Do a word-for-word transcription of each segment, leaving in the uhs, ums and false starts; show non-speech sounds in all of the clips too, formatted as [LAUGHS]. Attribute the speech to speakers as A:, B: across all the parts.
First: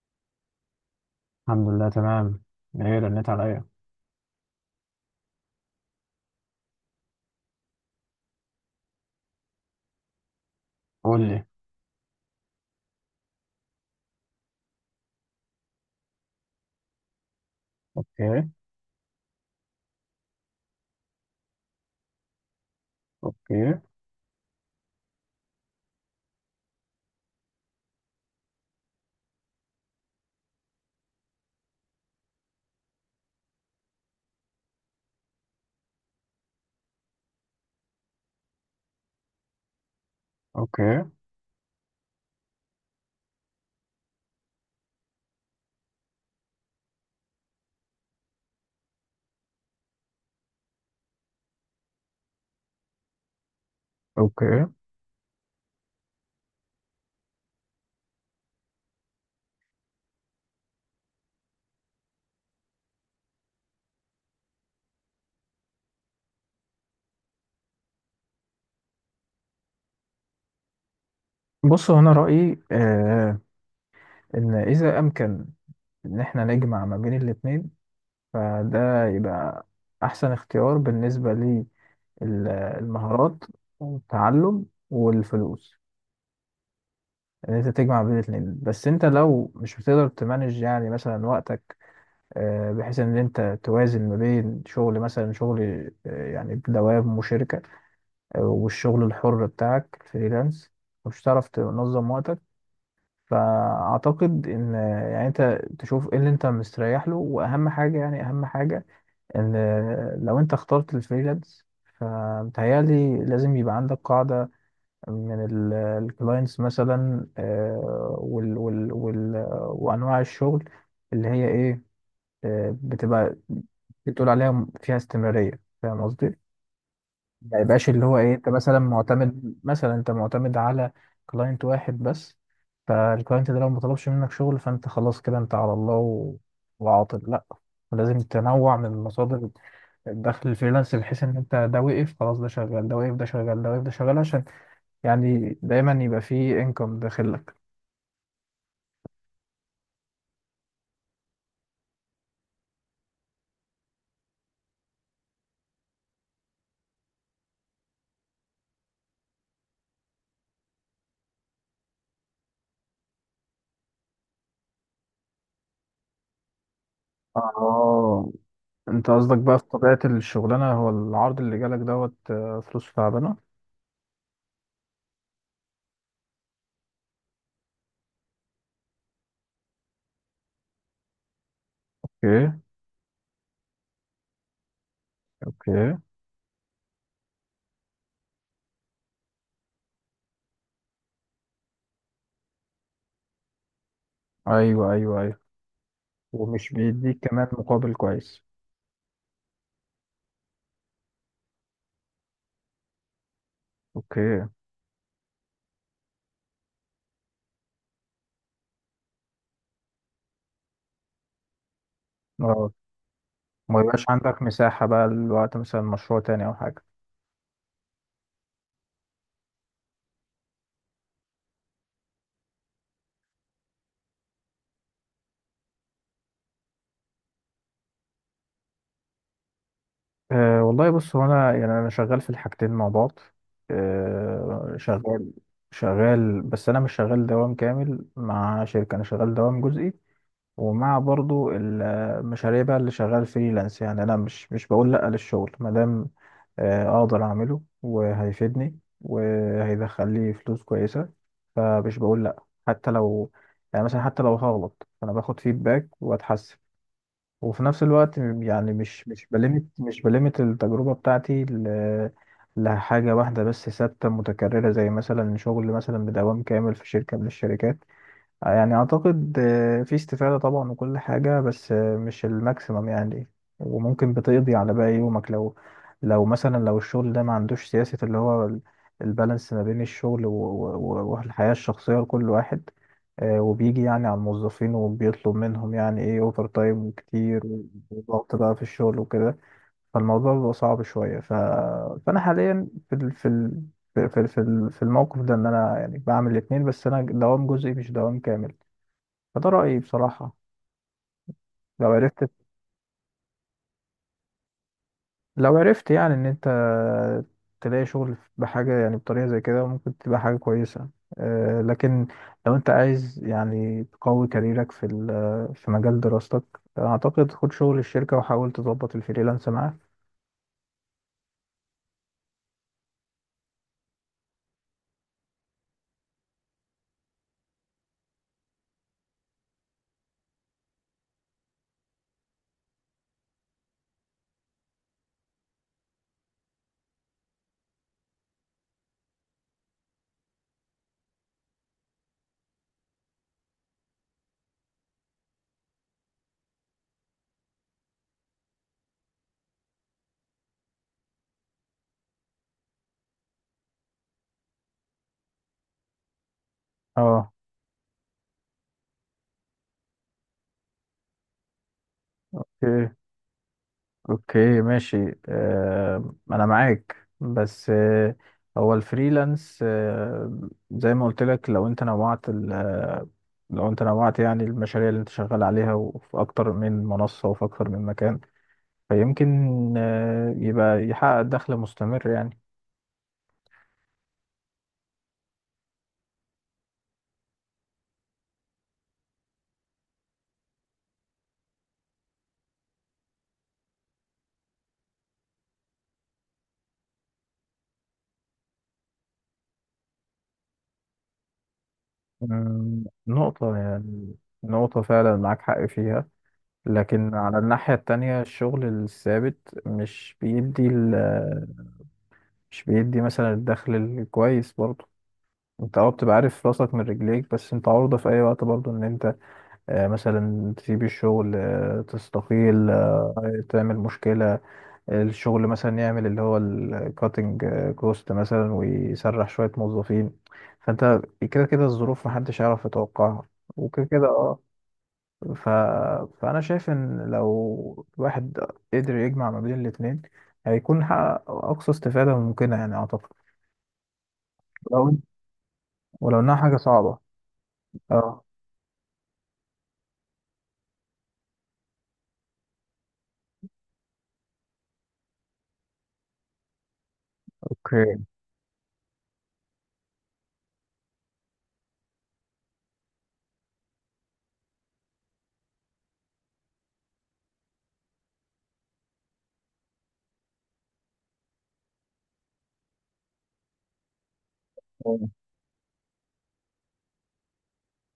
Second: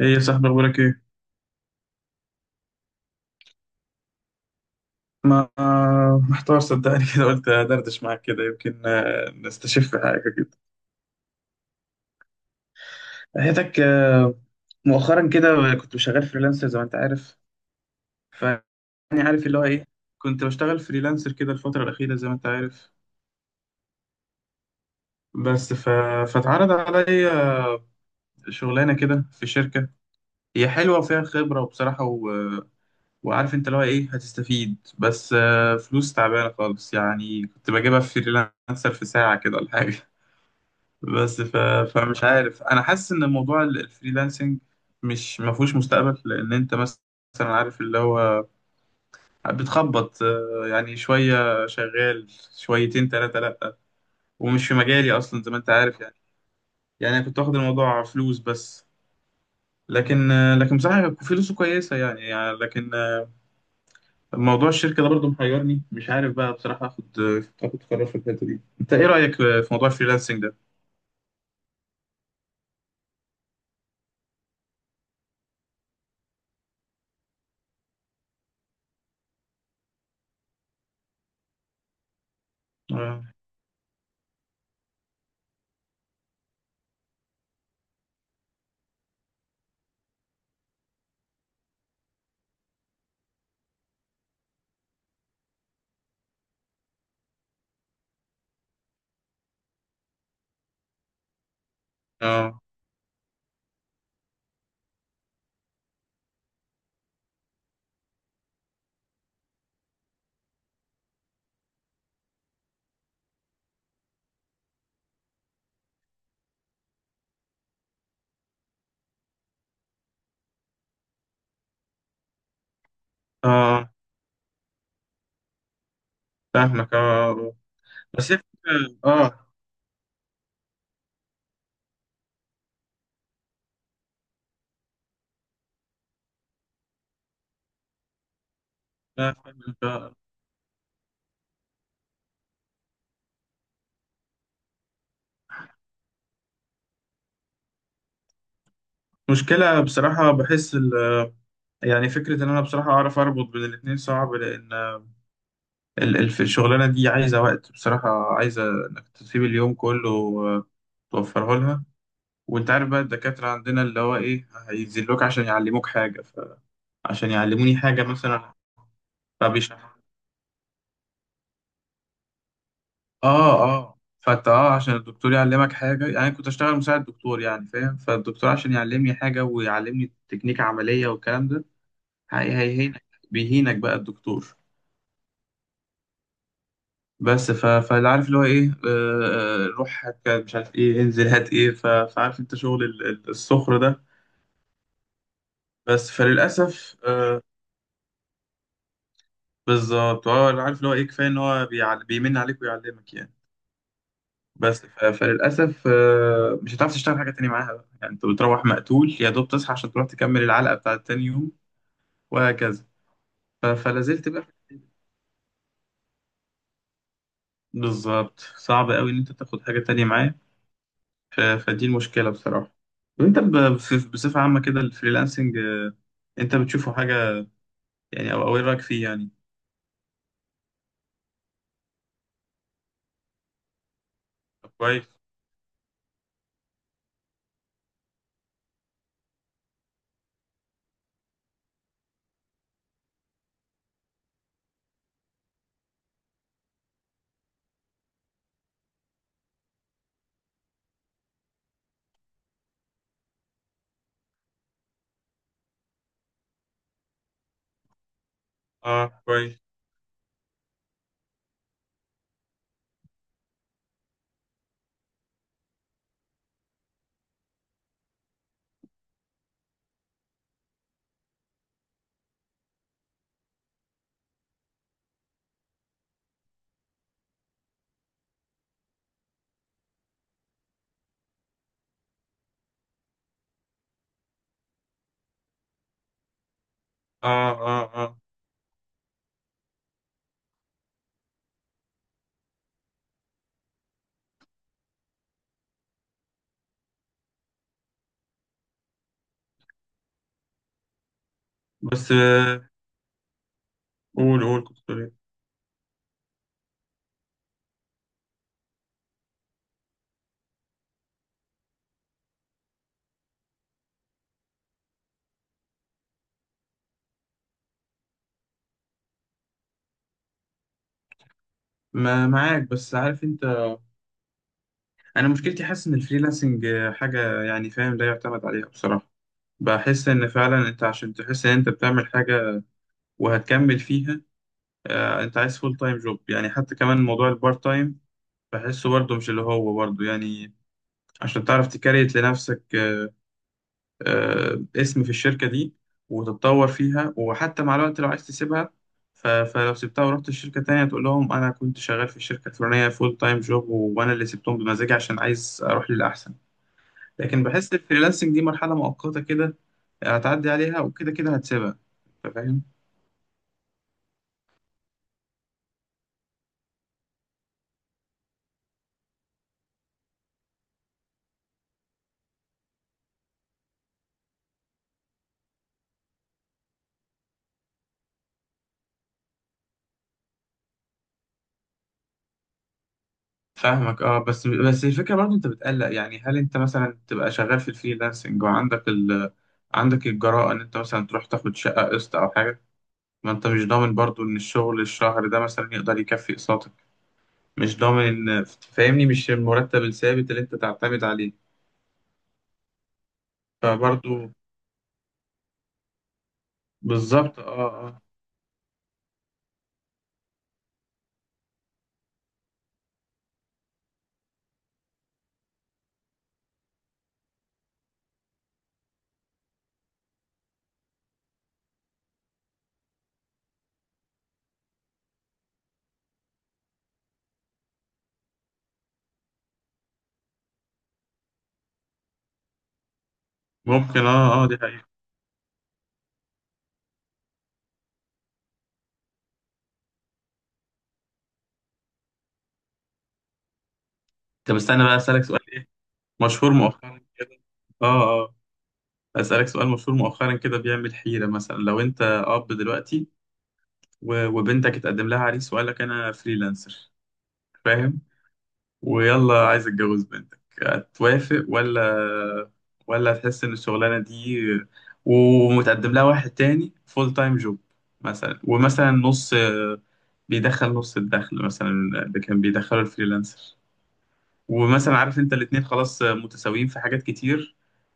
A: ايه يا صاحبي، اخبارك ايه؟
B: الحمد لله تمام. ايه رنيت عليا؟
A: ما، محتار صدقني كده، قلت ادردش معاك كده يمكن آه، نستشف حاجه كده.
B: قول لي.
A: حياتك آه، مؤخرا كده، كنت شغال فريلانسر زي ما انت عارف. ف
B: اوكي.
A: يعني عارف اللي هو ايه، كنت بشتغل فريلانسر كده الفتره الاخيره زي ما انت عارف.
B: اوكي.
A: بس ف... فاتعرض عليا شغلانه كده في شركه، هي حلوه وفيها خبره وبصراحه و... وعارف انت اللي هو ايه هتستفيد، بس آه، فلوس تعبانه خالص، يعني كنت بجيبها في فريلانسر في ساعه كده ولا حاجه.
B: اوكي.
A: بس ف... فمش عارف، انا حاسس ان موضوع ال- الفريلانسنج مش ما فيهوش مستقبل، لان انت مثلا عارف اللي هو بتخبط، آه، يعني شويه شغال شويتين ثلاثه لا.
B: اوكي.
A: ومش في مجالي اصلا زي ما انت عارف يعني، يعني انا كنت واخد الموضوع فلوس بس. لكن آه، لكن بصراحه فلوسه كويسه يعني, يعني لكن آه، موضوع الشركه ده برضه محيرني، مش عارف بقى بصراحه اخد آه، اخد قرار في الحته دي. انت ايه رايك في موضوع الفريلانسنج ده؟
B: بص، هو انا رايي آه ان اذا امكن ان احنا نجمع ما بين الاثنين، فده يبقى احسن اختيار بالنسبه
A: اه.
B: للمهارات والتعلم والفلوس، ان انت تجمع بين الاثنين. بس انت لو مش بتقدر تمانج، يعني مثلا وقتك آه بحيث ان انت توازن ما بين شغل، مثلا شغل آه يعني بدوام وشركه، والشغل الحر بتاعك فريلانس، مش هتعرف تنظم وقتك.
A: اه.
B: فأعتقد إن يعني أنت تشوف إيه اللي أنت مستريح له، وأهم حاجة يعني أهم حاجة إن لو أنت اخترت الفريلانس، فمتهيألي لازم يبقى عندك قاعدة من الكلاينتس مثلا، آه، وال وال وال وأنواع الشغل اللي هي إيه، آه، بتبقى
A: آه،
B: بتقول عليها فيها استمرارية. فاهم قصدي؟
A: فاهمك اه.
B: ما يبقاش اللي هو
A: بس
B: ايه
A: هي
B: انت مثلا
A: فكرة- اه.
B: معتمد، مثلا انت معتمد على كلاينت واحد بس. فالكلاينت ده لو ما طلبش منك شغل، فانت خلاص كده انت على الله و... وعاطل، لا. ولازم تنوع من
A: لا،
B: مصادر
A: فاهمك.
B: الدخل الفريلانس، بحيث ان انت ده وقف، خلاص ده شغال، ده وقف، ده شغال، ده وقف، ده شغال، عشان يعني دايما يبقى فيه انكم داخل لك.
A: مشكلة بصراحة، بحس ال يعني فكرة إن أنا بصراحة أعرف أربط بين الاتنين صعب، لأن ال- ال- في الشغلانة دي عايزة وقت بصراحة، عايزة إنك تسيب اليوم كله آه، توفره لها. وأنت عارف بقى الدكاترة عندنا اللي هو إيه هينزلوك عشان يعلموك حاجة ف... عشان يعلموني حاجة
B: اه،
A: مثلا.
B: انت قصدك بقى في
A: فبيشرح
B: طبيعة الشغلانة هو العرض اللي جالك دوت آه، فلوس تعبانة.
A: آه آه فأنت آه عشان الدكتور يعلمك حاجة، يعني كنت أشتغل مساعد دكتور يعني فاهم، فالدكتور عشان يعلمني حاجة ويعلمني تكنيك عملية والكلام ده.
B: اوكي.
A: هي هيهينك بيهينك بقى الدكتور.
B: اوكي.
A: بس ف... فاللي عارف اللي هو ايه آه... آه، روح هات كده، مش عارف ايه، انزل هات ايه ف... فعارف انت شغل ال- ال- السخر ده.
B: ايوه، ايوه.
A: بس
B: ومش
A: فللأسف
B: بيديك
A: آه...
B: كمان مقابل كويس.
A: بالظبط اه، اللي عارف اللي هو ايه كفاية ان هو بيعل... بيمن عليك ويعلمك يعني.
B: اوكي.
A: بس ف... فللأسف آه... مش هتعرف تشتغل حاجة تانية معاها بقى، يعني انت بتروح مقتول، يا دوب تصحى عشان تروح تكمل العلقة بتاعت تاني يوم
B: اه،
A: وهكذا. ف...
B: ما يبقاش
A: فلازلت
B: عندك
A: بقى
B: مساحة بقى لوقت مثلا مشروع تاني او حاجة.
A: بالظبط، صعب قوي ان انت تاخد حاجة تانية معاك. ف- فدي المشكلة بصراحة. وانت ب- بصف- بصفة عامة كده، الفريلانسنج آه، انت بتشوفه حاجة يعني، او او ايه رأيك فيه يعني؟
B: أه والله، بص هو انا يعني انا شغال في الحاجتين مع بعض.
A: طب
B: أه
A: كويس.
B: شغال. شغال بس انا مش شغال دوام كامل مع شركة، انا شغال دوام جزئي، ومع برضو المشاريع بقى اللي شغال فريلانس. يعني انا مش مش بقول لا للشغل ما دام آه، اقدر اعمله وهيفيدني وهيدخل لي فلوس كويسه. فمش بقول لا، حتى لو يعني مثلا حتى لو هغلط، فانا باخد فيدباك واتحسن. وفي نفس الوقت يعني
A: اه
B: مش مش
A: كويس.
B: بلمت مش بلمت التجربه بتاعتي ل- لحاجه واحده بس ثابته متكرره، زي مثلا شغل مثلا بدوام كامل في شركه من الشركات. يعني اعتقد آه، في استفادة طبعا وكل حاجة، بس آه، مش الماكسيمم يعني. وممكن بتقضي على باقي يومك، لو لو مثلا لو الشغل ده ما عندوش سياسة اللي هو ال- البالانس ما بين الشغل و- و- و- والحياة الشخصية لكل واحد. آه، وبيجي يعني على الموظفين، وبيطلب منهم يعني ايه اوفر تايم كتير
A: اه،
B: و-
A: اه، اه.
B: وضغط بقى في الشغل وكده. فالموضوع بيبقى صعب شوية، ف... فأنا حاليا في ال... في ال... في في في في الموقف ده، ان انا يعني بعمل الاثنين، بس انا دوام جزئي مش دوام كامل. فده رأيي بصراحة. لو
A: بس
B: عرفت،
A: آه، قول قول كنت بتقول ايه؟
B: لو عرفت يعني إن أنت تلاقي شغل بحاجة يعني بطريقة زي كده، ممكن تبقى حاجة كويسة. آه، لكن لو أنت عايز يعني تقوي كاريرك في ال- في مجال دراستك، أعتقد خد شغل الشركة وحاول تظبط الفريلانس معاه.
A: ما معاك، بس عارف انت، انا مشكلتي حاسس ان الفريلانسنج آه، حاجة يعني فاهم لا يعتمد عليها بصراحة. بحس ان فعلا انت عشان تحس ان انت بتعمل حاجة وهتكمل فيها، آه، انت عايز فول تايم جوب، يعني حتى كمان موضوع البارت تايم بحسه برضه مش اللي هو برضه يعني. عشان تعرف تكريت لنفسك آه، آه، اسم في الشركة دي وتتطور فيها، وحتى مع الوقت لو عايز تسيبها ف- فلو سبتها ورحت الشركة تانية تقول لهم أنا كنت شغال في الشركة الفلانية فول تايم جوب وأنا اللي سبتهم بمزاجي عشان عايز أروح للأحسن.
B: اه.
A: لكن بحس الفريلانسنج دي مرحلة مؤقتة كده، هتعدي عليها وكده كده هتسيبها. أنت فاهم؟
B: اوكي، ماشي. آه، انا معاك بس، آه، هو الفريلانس، آه، زي ما قلت لك، لو انت نوعت ال- آه، لو انت نوعت يعني المشاريع اللي انت شغال عليها، وفي اكتر من منصة وفي اكتر من مكان، فيمكن آه، يبقى يحقق دخل مستمر يعني.
A: فاهمك اه، بس بس الفكرة برضه أنت بتقلق يعني، هل أنت مثلا تبقى شغال في الفريلانسنج وعندك ال عندك الجراءة إن أنت مثلا تروح تاخد شقة قسط أو حاجة؟ ما انت مش ضامن برضو ان الشغل الشهر ده مثلا يقدر يكفي اقساطك، مش ضامن ان، فاهمني، مش المرتب الثابت اللي انت تعتمد عليه
B: أمم، نقطة يعني.
A: فبرضو.
B: نقطة فعلا معاك حق فيها. لكن على
A: بالظبط اه
B: الناحية
A: اه.
B: التانية الشغل الثابت مش بيدي ال- آه، مش بيدي مثلا الدخل الكويس برضه. انت اه بتبقى عارف راسك من رجليك، بس انت عرضة في اي وقت برضو ان انت، آه، مثلا تسيب الشغل، آه، تستقيل، آه، تعمل مشكلة. الشغل مثلا يعمل اللي هو الكاتنج كوست مثلا ويسرح شوية موظفين. فانت كده كده الظروف محدش يعرف يتوقعها، وكده
A: ممكن
B: كده اه.
A: اه اه، دي حقيقة.
B: ف... فانا شايف ان لو الواحد قدر يجمع ما بين الاتنين، هيكون حقق اقصى استفادة ممكنة يعني اعتقد.
A: طب استنى
B: لو
A: بقى، اسألك سؤال ايه
B: ولو انها
A: مشهور
B: حاجة صعبة.
A: مؤخرا كده.
B: اه.
A: اه اه. اسألك سؤال مشهور مؤخرا كده بيعمل حيرة. مثلا لو انت اب دلوقتي و- وبنتك اتقدم لها عريس وقال لك انا فريلانسر فاهم،
B: اوكي.
A: ويلا عايز اتجوز بنتك، هتوافق ولا؟ ولا هتحس ان الشغلانه دي ومتقدم لها واحد تاني فول تايم جوب مثلا، ومثلا نص، بيدخل نص الدخل مثلا اللي كان بيدخله الفريلانسر، ومثلا عارف انت الاتنين خلاص متساويين في حاجات كتير،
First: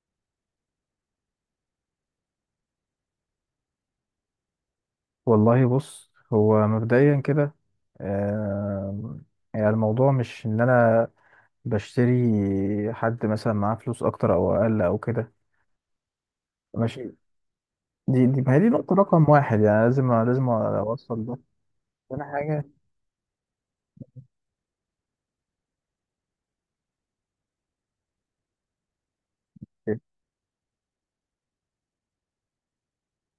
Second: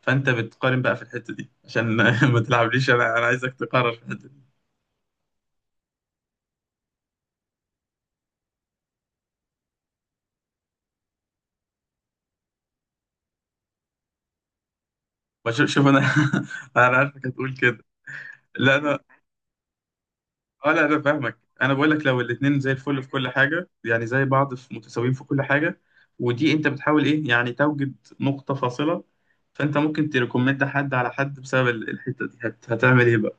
A: فانت بتقارن بقى في الحته دي عشان [LAUGHS] ما تلعبليش، انا انا عايزك تقرر في الحته دي.
B: والله، بص هو مبدئيا كده. آم، يعني الموضوع مش ان انا بشتري حد مثلا معاه فلوس اكتر او اقل او كده.
A: بشوف- شوف انا، [LAUGHS] انا
B: ماشي.
A: عارفك هتقول كده.
B: دي دي ما هي دي نقطة
A: لا.
B: رقم واحد، يعني لازم لازم
A: اه لا انا
B: اوصل ده.
A: فاهمك، انا بقول لك لو
B: تاني
A: الاتنين
B: حاجة.
A: زي الفل في كل حاجه، يعني زي بعض في متساويين في كل حاجه، ودي انت بتحاول ايه يعني توجد نقطه فاصله، فانت ممكن تريكومند حد على حد بسبب ال- الحته دي هت... هتعمل ايه بقى؟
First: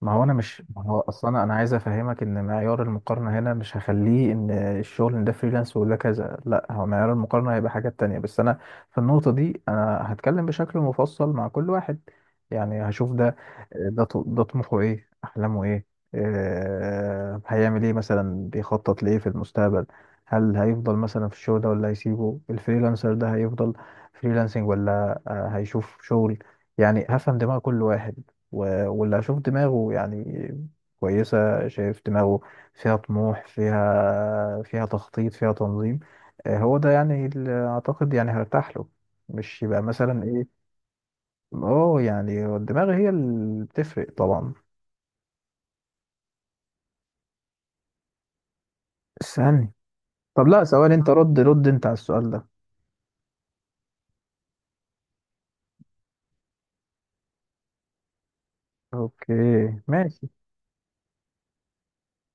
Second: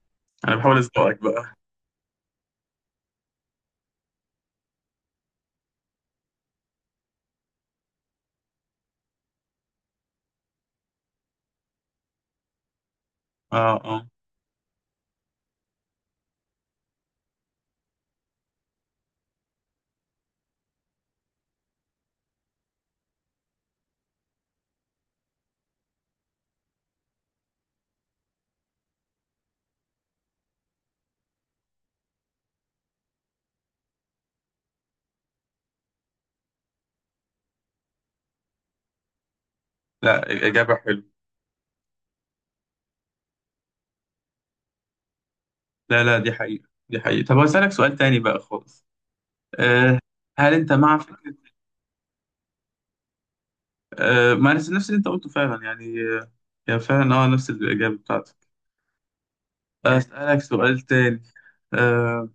B: ما هو انا
A: انا
B: مش
A: بحاول
B: ما هو
A: ازنقك
B: اصلا انا
A: بقى.
B: عايز افهمك ان معيار المقارنه هنا مش هخليه ان الشغل إن ده فريلانس ولا كذا، لا هو معيار المقارنه هيبقى حاجات تانية. بس انا في النقطه دي انا هتكلم بشكل مفصل مع كل واحد. يعني هشوف ده
A: اه اه.
B: ده ط- ده طموحه ايه، احلامه ايه، آه، هيعمل ايه مثلا، بيخطط لايه في المستقبل، هل هيفضل مثلا في الشغل ده ولا هيسيبه، الفريلانسر ده هيفضل فريلانسنج ولا آه، هيشوف شغل. يعني هفهم دماغ كل واحد، و- واللي هشوف دماغه يعني كويسة، شايف دماغه فيها طموح، فيها فيها تخطيط، فيها تنظيم. آه، هو ده يعني اللي أعتقد يعني هرتاح له، مش يبقى مثلا
A: لا
B: إيه.
A: الاجابه حلوه.
B: اه يعني هو الدماغ هي اللي بتفرق طبعا.
A: لا لا دي حقيقه، دي حقيقه. طب هسألك سؤال تاني بقى خالص.
B: استني.
A: أه.
B: طب،
A: هل
B: لا
A: انت
B: سؤال،
A: مع
B: انت رد
A: فكره
B: رد انت على السؤال ده.
A: أه؟ ما نفس نفس اللي انت قلته فعلا، يعني آه، يعني فعلا اه نفس الاجابه بتاعتك.
B: اوكي. ماشي.
A: اسالك سؤال تاني. أه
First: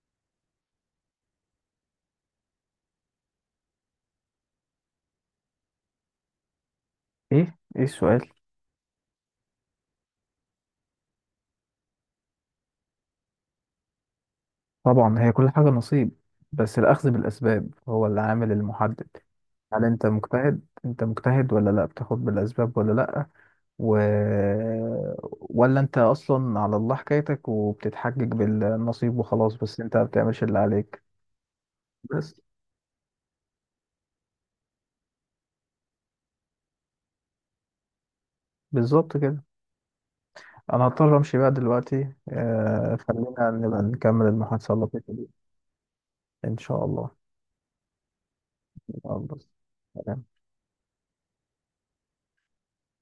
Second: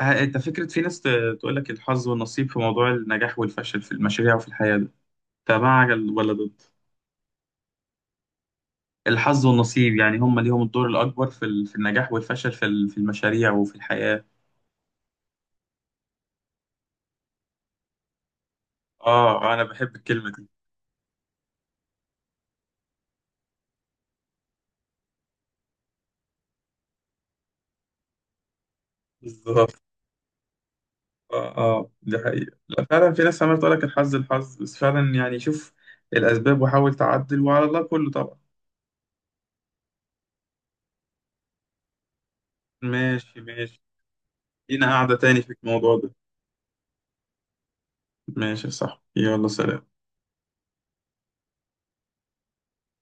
A: ه- انت فكرة في ناس ت- تقول لك الحظ والنصيب في موضوع النجاح والفشل في المشاريع وفي الحياة ده، انت مع ال- ولا ضد؟
B: ايه ايه السؤال؟
A: الحظ والنصيب يعني هم ليهم الدور الأكبر في ال- في النجاح والفشل في ال- في المشاريع وفي الحياة.
B: طبعا هي كل حاجة نصيب، بس الأخذ بالأسباب هو العامل المحدد.
A: اه آه، انا
B: هل
A: بحب
B: انت
A: الكلمة دي.
B: مجتهد؟ انت مجتهد ولا لا؟ بتاخد بالأسباب ولا لا؟ و... ولا انت اصلا على الله حكايتك، وبتتحجج بالنصيب وخلاص، بس
A: بالظبط
B: انت ما بتعملش اللي عليك.
A: اه اه، دي
B: بس.
A: حقيقة. لا فعلا في ناس عمالة تقول لك الحظ الحظ، بس فعلا يعني شوف الأسباب وحاول تعدل، وعلى الله كله طبعا.
B: بالظبط كده. انا هضطر امشي بقى دلوقتي، آه خلينا
A: ماشي ماشي،
B: نبقى نكمل المحادثة
A: لينا
B: اللطيفة
A: قاعدة
B: دي.
A: تاني في الموضوع ده.
B: ان شاء الله.
A: ماشي صح، يلا سلام.
B: الله.